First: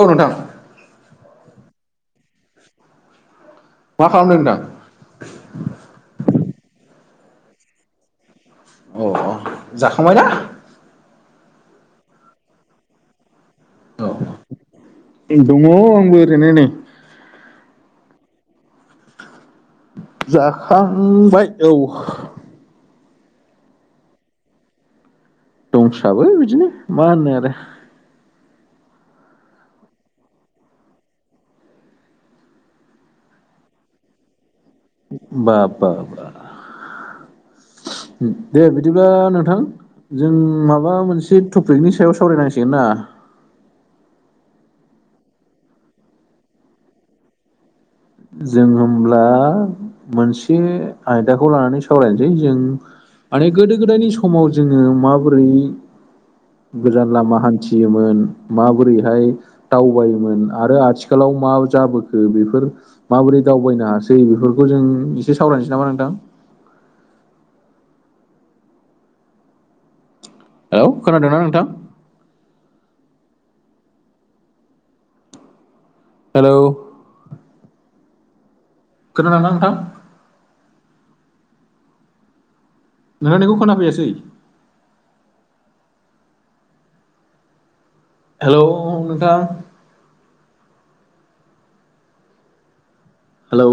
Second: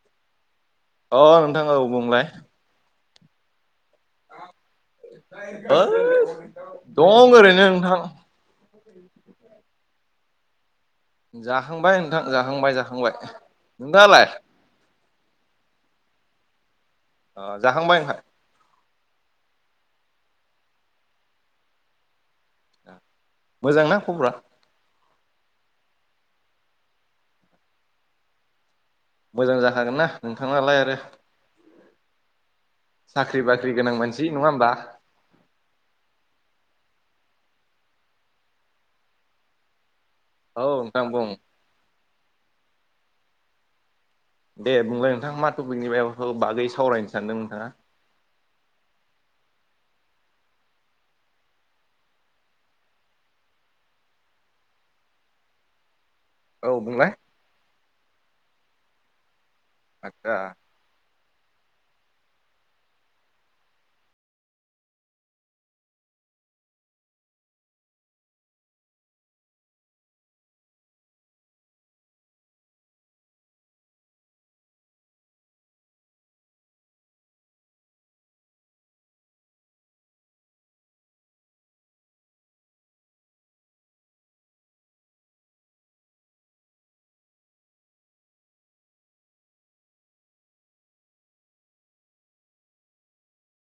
औ नोंथां। अ' नोंथां औ बुंलाय। मा खालामदों नोंथां? होय दं ओरैनो नोंथां। अ' अ' जाखांबायना? जाखांबाय नोंथां जाखांबाय जाखांबाय औ नोंथाङालाय? दङ आंबो ओरैनो नै। ओ जाखांबाय ओंमफाय? जाखांबाय औ। ओ मोजांना खबरा? दंसाबो बिदिनो मा होननो आरो। मोजां जाखागोनना नोंथांनालाय आरो। साख्रि बाख्रि गोनां मानसि नङा होमबा। बाब बा बा दे बिदिब्ला नोंथां। जों औ माबा नोंथां बुं मोनसे टपिकनि सायाव सावरायनांसिगोनना। दे बुंलाय नोंथाङा मा टपिकनि बायाव बागै सावरायनो सानदों नोंथाङा? जों होमब्ला मोनसे आयदाखौ लानानै सावरायनोसै जों माने गोदो गोदायनि समाव जोङो माबोरै औ गोजान बुंलाय लामा हान्थियोमोन माबोरैहाय दावबायोमोन आदसा आरो आथि खालाव मा जाबोखो बेफोर माबोरै दावबायनो हासै बेफोरखौ जों एसे सावरायनोसै नामा नोंथां? औ खोनादों ना नोंथां? हेलौ। खोनादों ना नोंथां? नोंथांनिखौ खोना फैयासै। हेलौ नोंथां। हेलौ।